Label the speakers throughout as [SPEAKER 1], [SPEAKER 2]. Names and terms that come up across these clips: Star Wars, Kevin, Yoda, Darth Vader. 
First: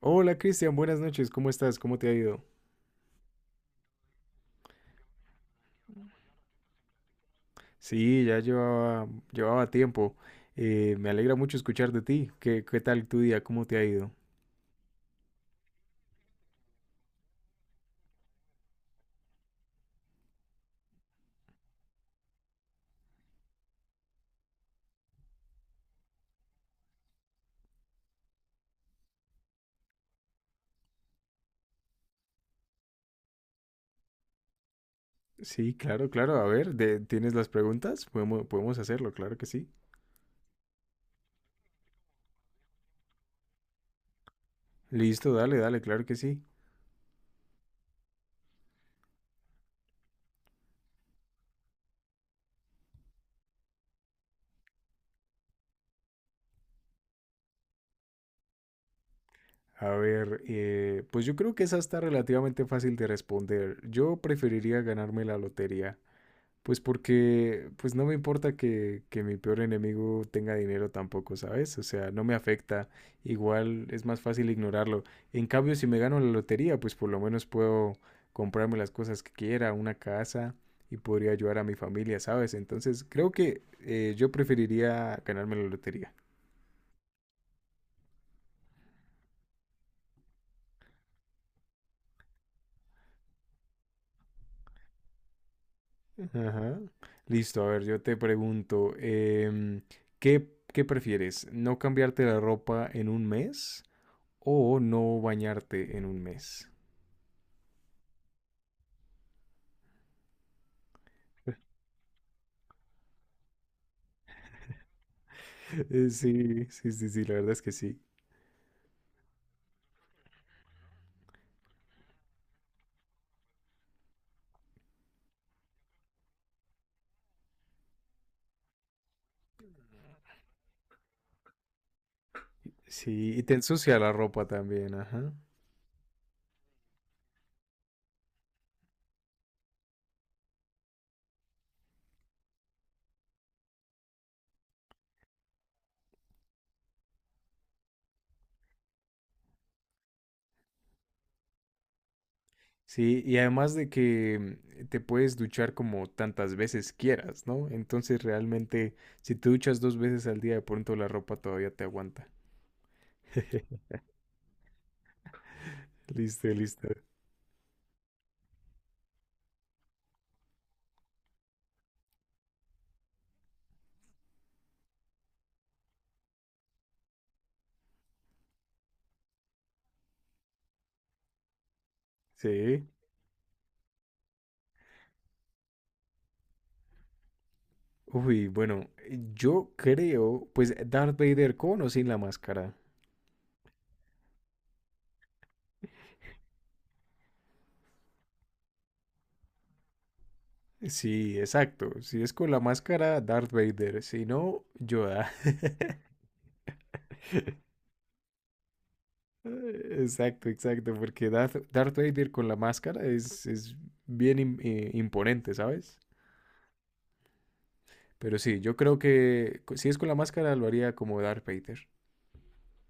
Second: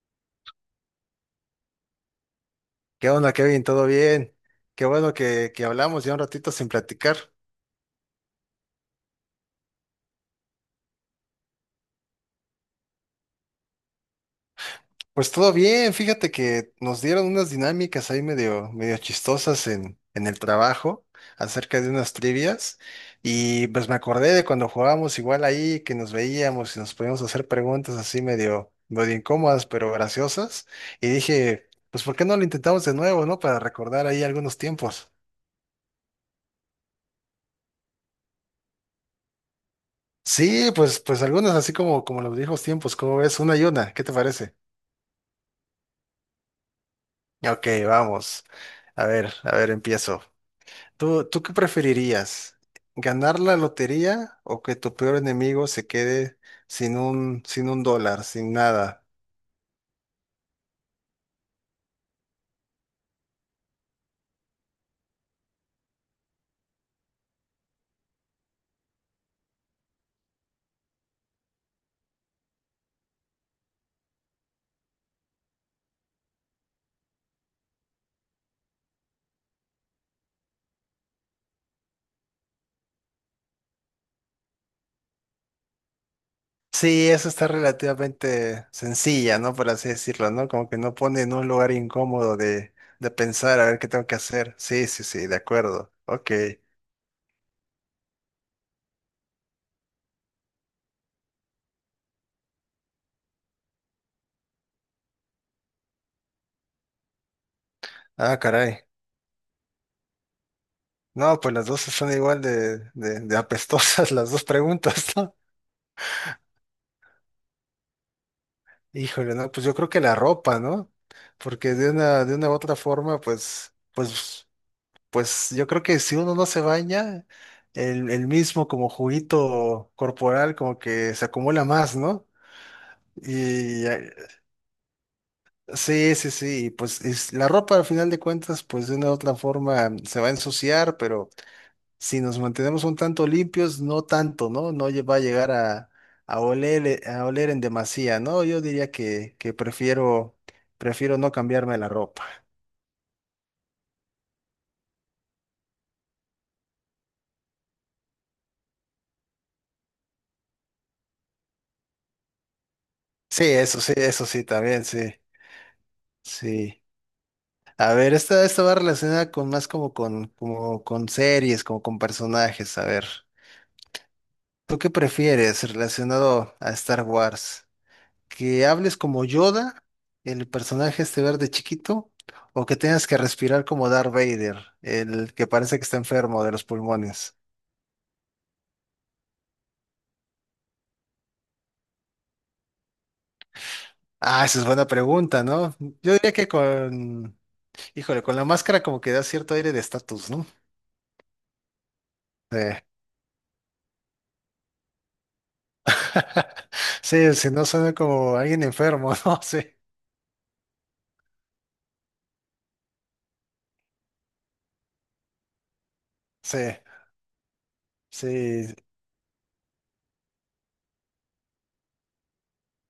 [SPEAKER 1] Hola Cristian, buenas noches, ¿cómo estás? ¿Cómo te ha ido?
[SPEAKER 2] ¿Qué onda, Kevin? ¿Todo bien? Qué bueno que hablamos ya un ratito sin platicar.
[SPEAKER 1] Sí, ya llevaba tiempo. Me alegra mucho escuchar de ti. ¿Qué tal tu día? ¿Cómo te ha ido?
[SPEAKER 2] Pues todo bien, fíjate que nos dieron unas dinámicas ahí medio chistosas en el trabajo acerca de unas trivias y pues me acordé de cuando jugábamos igual ahí, que nos veíamos y nos podíamos hacer preguntas así medio incómodas pero graciosas y dije, pues ¿por qué no lo intentamos de nuevo, no? Para recordar ahí algunos tiempos.
[SPEAKER 1] Sí, claro, claro. A ver, ¿tienes las preguntas? Podemos hacerlo, claro que sí.
[SPEAKER 2] Sí, pues algunas así como los viejos tiempos, ¿cómo ves? Una y una, ¿qué te parece?
[SPEAKER 1] Listo, dale, dale, claro que sí.
[SPEAKER 2] Ok, vamos. A ver, empiezo. ¿Tú qué preferirías? ¿Ganar la lotería o que tu peor enemigo se quede sin un dólar, sin nada?
[SPEAKER 1] A ver, pues yo creo que esa está relativamente fácil de responder. Yo preferiría ganarme la lotería. Pues porque, pues no me importa que mi peor enemigo tenga dinero tampoco, ¿sabes? O sea, no me afecta. Igual es más fácil ignorarlo. En cambio, si me gano la lotería, pues por lo menos puedo comprarme las cosas que quiera, una casa, y podría ayudar a mi familia, ¿sabes? Entonces, creo que yo preferiría ganarme la lotería.
[SPEAKER 2] Sí, eso está relativamente sencilla, ¿no? Por así decirlo, ¿no? Como que no pone en un lugar incómodo de pensar a ver qué tengo que hacer. Sí, sí, sí, de acuerdo. Ok.
[SPEAKER 1] Ajá. Listo, a ver, yo te pregunto, ¿qué prefieres? ¿No cambiarte la ropa en un mes o no bañarte en un mes?
[SPEAKER 2] Ah, caray. No, pues las dos son igual de apestosas las dos preguntas, ¿no?
[SPEAKER 1] Sí, sí, sí, sí, la verdad es que sí.
[SPEAKER 2] Híjole, no, pues yo creo que la ropa, ¿no? Porque de una u otra forma, pues, pues, pues yo creo que si uno no se baña, el mismo como juguito corporal como que se acumula más, ¿no?
[SPEAKER 1] Sí, y te
[SPEAKER 2] Y
[SPEAKER 1] ensucia la ropa también, ajá.
[SPEAKER 2] sí, sí, sí, y pues es- la ropa al final de cuentas, pues de una u otra forma se va a ensuciar, pero si nos mantenemos un tanto limpios, no tanto, ¿no? No lle- va a llegar a oler en demasía, ¿no? Yo diría que prefiero, prefiero no cambiarme la ropa.
[SPEAKER 1] Sí, y además de que, te puedes duchar como tantas veces quieras, ¿no? Entonces realmente, si te duchas dos veces al día, de pronto la ropa todavía te aguanta.
[SPEAKER 2] Sí, eso sí, eso sí, también, sí,
[SPEAKER 1] Listo,
[SPEAKER 2] sí.
[SPEAKER 1] listo.
[SPEAKER 2] A ver, esta va relacionada con más como con series, como con personajes. A ver, ¿tú qué prefieres relacionado a Star Wars? Que hables como Yoda, el personaje este verde chiquito, ¿o que
[SPEAKER 1] Sí.
[SPEAKER 2] tengas que respirar como Darth Vader, el que parece que está enfermo de los pulmones?
[SPEAKER 1] Uy, bueno, yo creo, pues Darth Vader con o sin la máscara.
[SPEAKER 2] Ah, esa es buena pregunta, ¿no? Yo diría que con, híjole, con la máscara como que da cierto aire de estatus, ¿no?
[SPEAKER 1] Sí, exacto. Si es con
[SPEAKER 2] Sí.
[SPEAKER 1] la máscara, Darth Vader. Si no, Yoda.
[SPEAKER 2] Sí, si no suena como alguien enfermo, ¿no? Sí,
[SPEAKER 1] Exacto, exacto. Porque Darth Vader con la máscara es bien imponente, ¿sabes?
[SPEAKER 2] sí,
[SPEAKER 1] Pero sí,
[SPEAKER 2] sí.
[SPEAKER 1] yo creo que si es con la máscara, lo haría como Darth Vader.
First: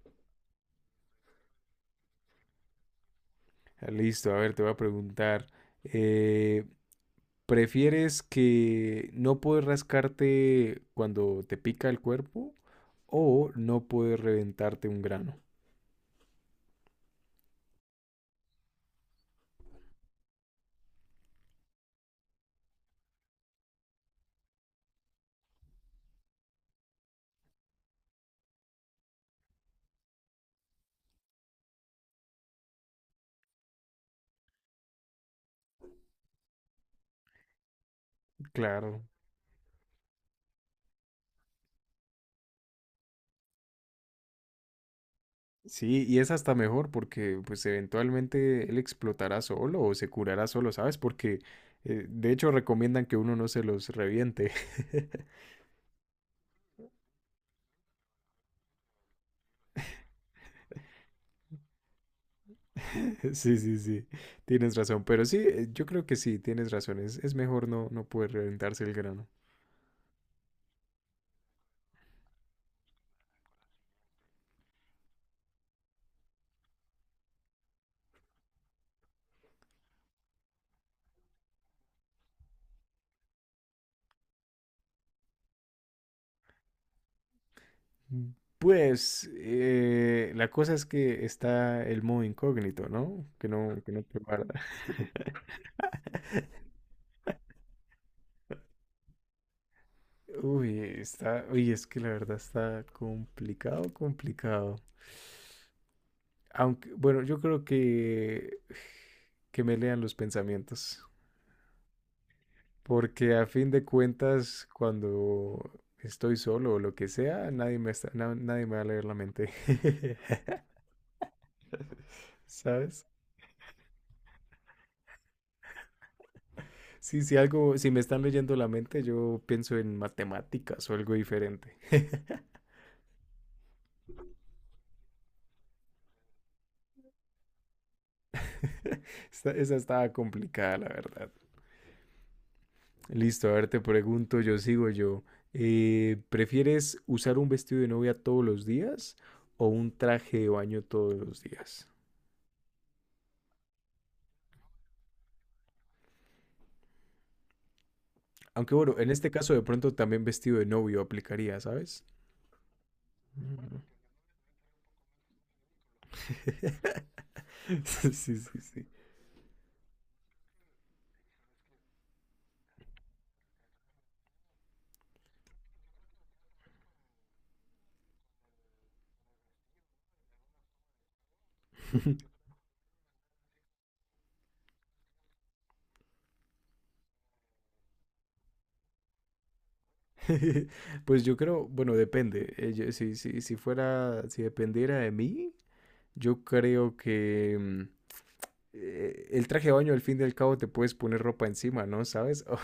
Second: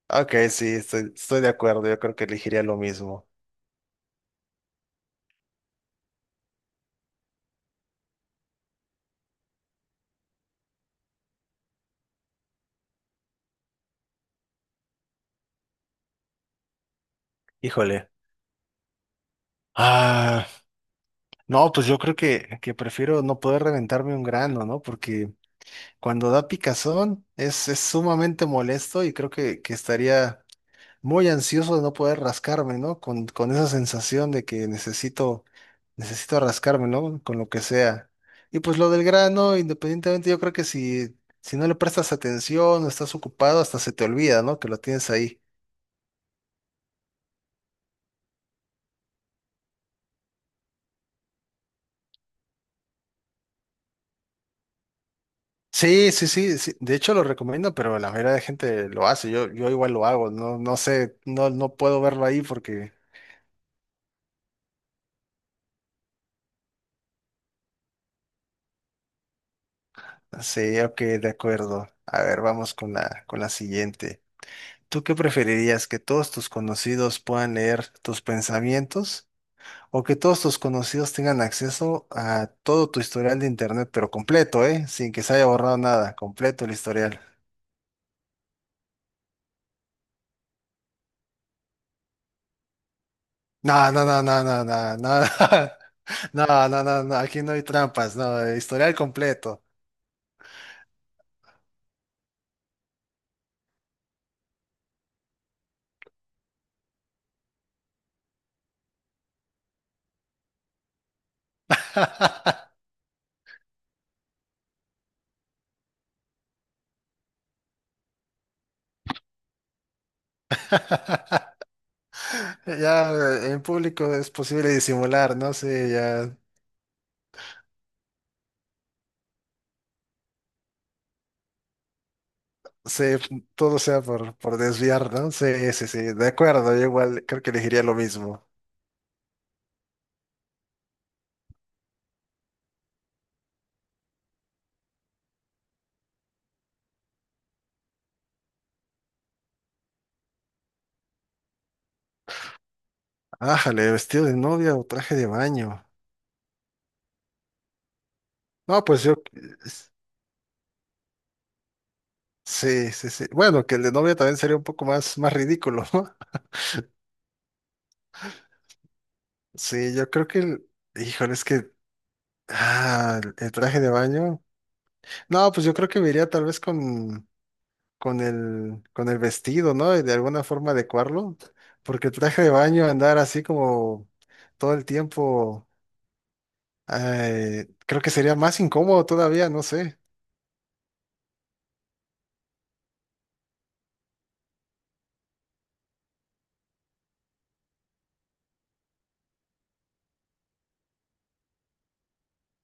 [SPEAKER 2] Ok, sí, estoy, estoy de acuerdo. Yo creo que elegiría lo mismo.
[SPEAKER 1] Ah, listo, a ver, te voy a preguntar. eh, ¿prefieres que no puedes rascarte cuando te pica el cuerpo, o no puedes reventarte un grano?
[SPEAKER 2] Híjole. Ah. No, pues yo creo que prefiero no poder reventarme un grano, ¿no? Porque cuando da picazón es sumamente molesto y creo que estaría muy ansioso de no poder rascarme, ¿no? Con esa sensación de que necesito, necesito rascarme, ¿no? Con lo que sea. Y pues lo del
[SPEAKER 1] Claro.
[SPEAKER 2] grano, independientemente, yo creo que si, si no le prestas atención o estás ocupado, hasta se te olvida, ¿no? Que lo tienes ahí.
[SPEAKER 1] Sí, y es hasta mejor, porque pues eventualmente él explotará solo o se curará solo, ¿sabes? Porque de hecho recomiendan que uno no se los reviente.
[SPEAKER 2] Sí, sí, sí, sí. De hecho lo recomiendo, pero la mayoría de gente lo hace. Yo igual lo hago. No, no sé, no, no puedo verlo ahí porque
[SPEAKER 1] Sí, sí, sí, tienes razón, pero sí, yo creo que sí, tienes razón, es mejor no poder reventarse el grano.
[SPEAKER 2] sí, ok, de acuerdo. A ver, vamos con la siguiente. ¿Tú qué preferirías? ¿Que todos tus conocidos puedan leer tus pensamientos? ¿O que todos tus conocidos tengan acceso a todo tu historial de internet, pero completo, eh? Sin que se haya borrado nada, completo el historial.
[SPEAKER 1] Mm, Pues la cosa es que está el modo incógnito, ¿no? Que no,
[SPEAKER 2] No,
[SPEAKER 1] que no
[SPEAKER 2] no,
[SPEAKER 1] te
[SPEAKER 2] no, no,
[SPEAKER 1] guarda.
[SPEAKER 2] no, no, no. No, no, no, no, aquí no hay trampas, no, historial completo.
[SPEAKER 1] Uy, uy, es que la verdad está complicado, complicado. Aunque, bueno, yo creo que me lean los pensamientos, porque a fin de cuentas, cuando estoy solo o lo que sea, nadie me va a leer la mente. ¿Sabes?
[SPEAKER 2] Ya en público es posible disimular, ¿no? Sí, ya
[SPEAKER 1] Sí, si algo, si me están leyendo la mente, yo pienso en matemáticas o algo diferente.
[SPEAKER 2] sé, todo sea por desviar, ¿no? Sí, sí, sí, de acuerdo, yo igual creo que elegiría lo mismo.
[SPEAKER 1] Esa estaba complicada, la verdad. Listo, a ver, te pregunto, yo sigo yo. ¿Prefieres usar un vestido de novia todos los días o un traje de baño todos los días?
[SPEAKER 2] Ájale, vestido de novia o traje de baño.
[SPEAKER 1] Aunque
[SPEAKER 2] No,
[SPEAKER 1] bueno,
[SPEAKER 2] pues
[SPEAKER 1] en
[SPEAKER 2] yo,
[SPEAKER 1] este caso de pronto también vestido de novio aplicaría, ¿sabes?
[SPEAKER 2] sí, sí, sí. Bueno, que
[SPEAKER 1] Mm.
[SPEAKER 2] el de novia también sería un poco más, más ridículo, ¿no?
[SPEAKER 1] Sí, sí, sí.
[SPEAKER 2] Sí, yo creo que, el- híjole, es que, ah, el traje de baño. No, pues yo creo que me iría tal vez con el vestido, ¿no? Y de alguna forma adecuarlo, porque el traje de baño, andar así como todo el tiempo, creo que sería más incómodo todavía, no sé.
[SPEAKER 1] Pues yo creo, bueno, depende. Si fuera, si dependiera de mí, yo creo que, el traje de baño al fin y al cabo te puedes poner ropa encima, ¿no? ¿Sabes?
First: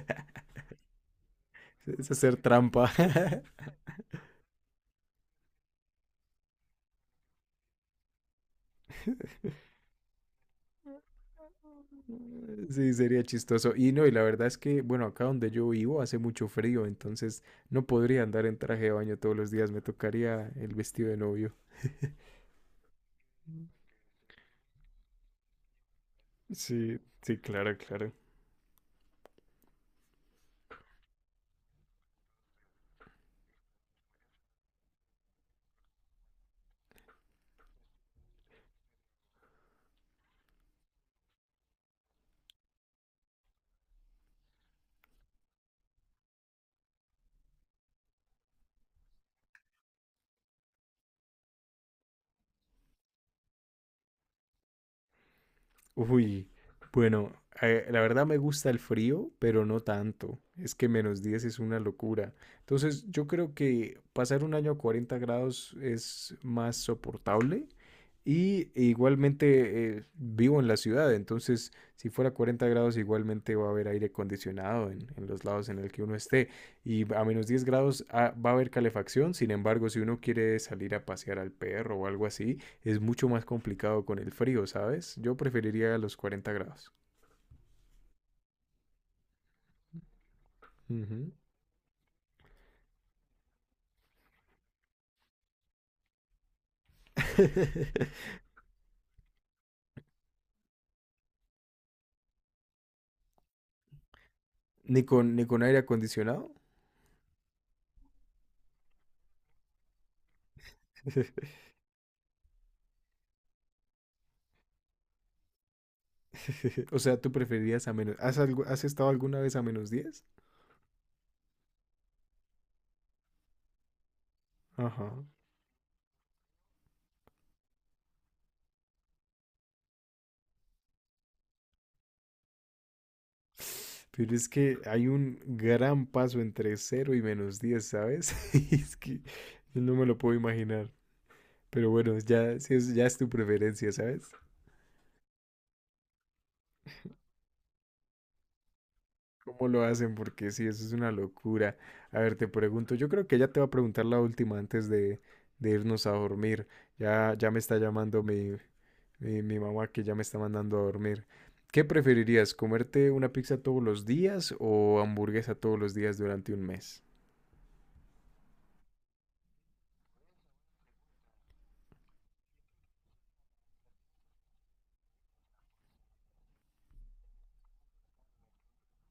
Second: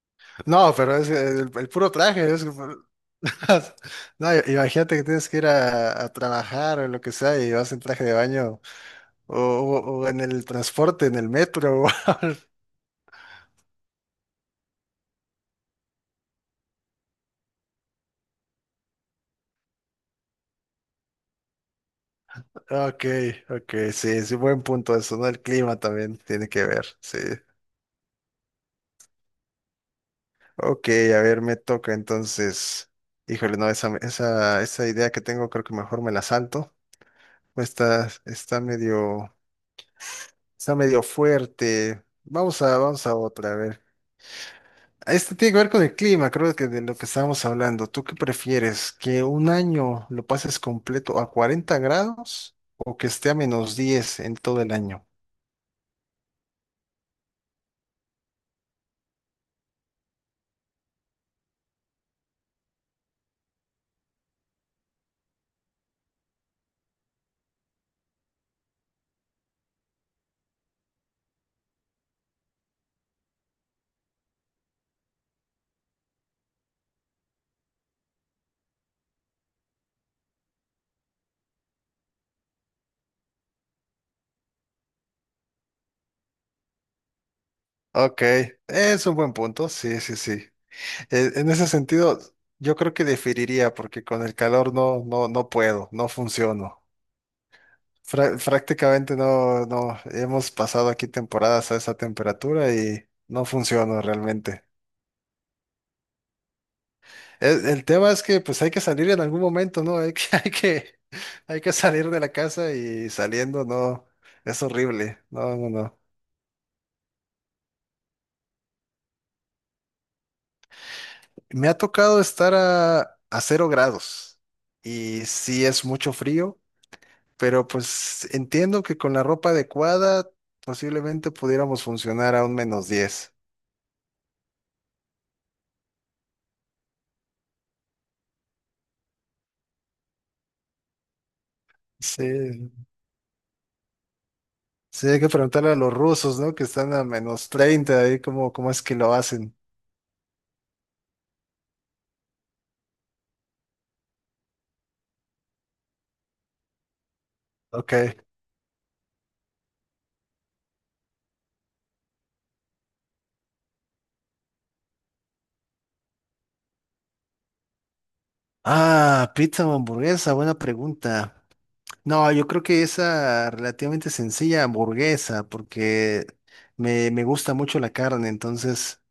[SPEAKER 2] No, pero es el puro
[SPEAKER 1] Es
[SPEAKER 2] traje,
[SPEAKER 1] hacer
[SPEAKER 2] es...
[SPEAKER 1] trampa.
[SPEAKER 2] No, imagínate que tienes que ir a trabajar o lo que sea y vas en traje de baño o en el transporte, en el metro.
[SPEAKER 1] Sí, sería chistoso. Y no, y la verdad es que, bueno, acá donde yo vivo hace mucho frío, entonces no podría andar en traje de baño todos los días, me tocaría el vestido de novio.
[SPEAKER 2] Ok, ok, sí, sí, buen punto eso, ¿no? El clima también tiene que ver,
[SPEAKER 1] Sí,
[SPEAKER 2] sí.
[SPEAKER 1] sí, claro, claro.
[SPEAKER 2] Ok, a ver, me toca entonces. Híjole, no, esa idea que tengo creo que mejor me la salto. Está, está medio fuerte. Vamos a, vamos a otra, a ver. Este tiene que ver con el clima, creo que de lo que estábamos hablando. ¿Tú qué prefieres? ¿Que un año lo pases completo a 40 grados o que esté a -10 en todo el año?
[SPEAKER 1] Uy, bueno, la verdad me gusta el frío, pero no tanto. Es que -10 es una locura. Entonces, yo creo que pasar un año a 40 grados es más soportable. Y igualmente, vivo en la ciudad, entonces si fuera 40 grados igualmente va a haber aire acondicionado en los lados en el que uno esté. Y a -10 grados, va a haber calefacción; sin embargo, si uno quiere salir a pasear al perro o algo así, es mucho más complicado con el frío, ¿sabes? Yo preferiría los 40 grados.
[SPEAKER 2] Ok, es un buen punto, sí, sí, sí. Eh,
[SPEAKER 1] Ujú.
[SPEAKER 2] En ese sentido, yo creo que diferiría, porque con el calor no, no, no puedo, no funciono. Fra- prácticamente no, no, hemos pasado aquí temporadas a esa temperatura y no funciono realmente.
[SPEAKER 1] Ni con aire acondicionado.
[SPEAKER 2] El tema es que pues hay que salir en algún momento, ¿no? Hay que, hay que salir de la casa y saliendo, no, es horrible. No, no, no.
[SPEAKER 1] O sea, tú preferirías a menos. ¿Has estado alguna vez a -10?
[SPEAKER 2] Me ha tocado estar a 0 grados
[SPEAKER 1] Ajá.
[SPEAKER 2] y sí es mucho frío. Pero pues entiendo que con la ropa adecuada posiblemente pudiéramos funcionar a un -10.
[SPEAKER 1] Pero es que hay un gran paso entre cero y -10, ¿sabes? Es que no me lo puedo imaginar. Pero bueno, ya,
[SPEAKER 2] Sí,
[SPEAKER 1] si es, ya es tu preferencia, ¿sabes?
[SPEAKER 2] sí, hay que preguntarle a los rusos, ¿no? Que están a -30 ahí cómo, cómo es que lo hacen.
[SPEAKER 1] ¿Cómo lo hacen? Porque sí, eso es una locura. A ver, te pregunto, yo creo que ella te va a preguntar la última antes de irnos a dormir. Ya, ya me está
[SPEAKER 2] Ok.
[SPEAKER 1] llamando mi mamá, que ya me está mandando a dormir. ¿Qué preferirías, comerte una pizza todos los días o hamburguesa todos los días durante un mes?
[SPEAKER 2] Ah, pizza o hamburguesa, buena pregunta. No, yo creo que esa relativamente sencilla hamburguesa, porque me gusta mucho la carne, entonces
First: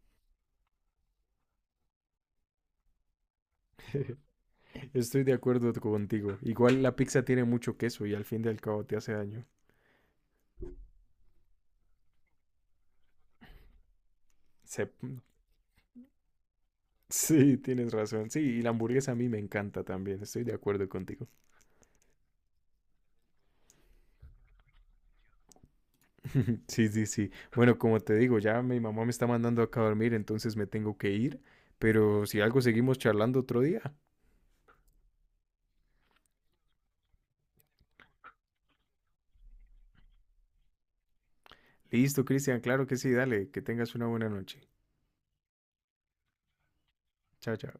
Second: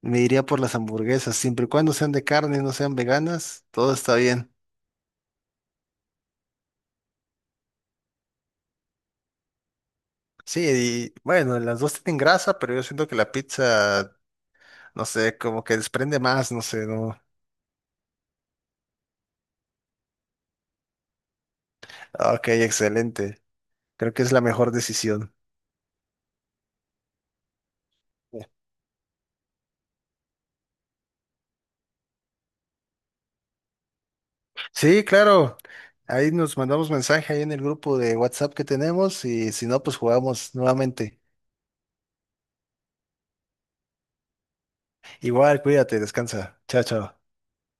[SPEAKER 2] me iría por las hamburguesas, siempre y cuando sean de carne y no sean veganas, todo está bien.
[SPEAKER 1] Estoy de acuerdo contigo. Igual la pizza tiene mucho queso y al fin y al cabo te hace daño.
[SPEAKER 2] Sí, y bueno, las dos tienen grasa, pero yo siento que la pizza,
[SPEAKER 1] Se-
[SPEAKER 2] no sé, como que desprende más, no sé, no.
[SPEAKER 1] Sí, tienes razón. Sí, y la hamburguesa a mí me encanta también. Estoy de acuerdo contigo.
[SPEAKER 2] Ah, ok, excelente. Creo que es la mejor decisión.
[SPEAKER 1] Sí, sí, sí. Bueno, como te digo, ya mi mamá me está mandando acá a dormir, entonces me tengo que ir. Pero si algo, seguimos charlando otro día.
[SPEAKER 2] Sí, claro. Ahí nos mandamos mensaje ahí en el grupo de WhatsApp que tenemos y si no, pues jugamos nuevamente.
[SPEAKER 1] Listo, Cristian, claro que sí, dale, que tengas una buena noche.
[SPEAKER 2] Igual, cuídate, descansa. Chao, chao.
[SPEAKER 1] Chao, chao.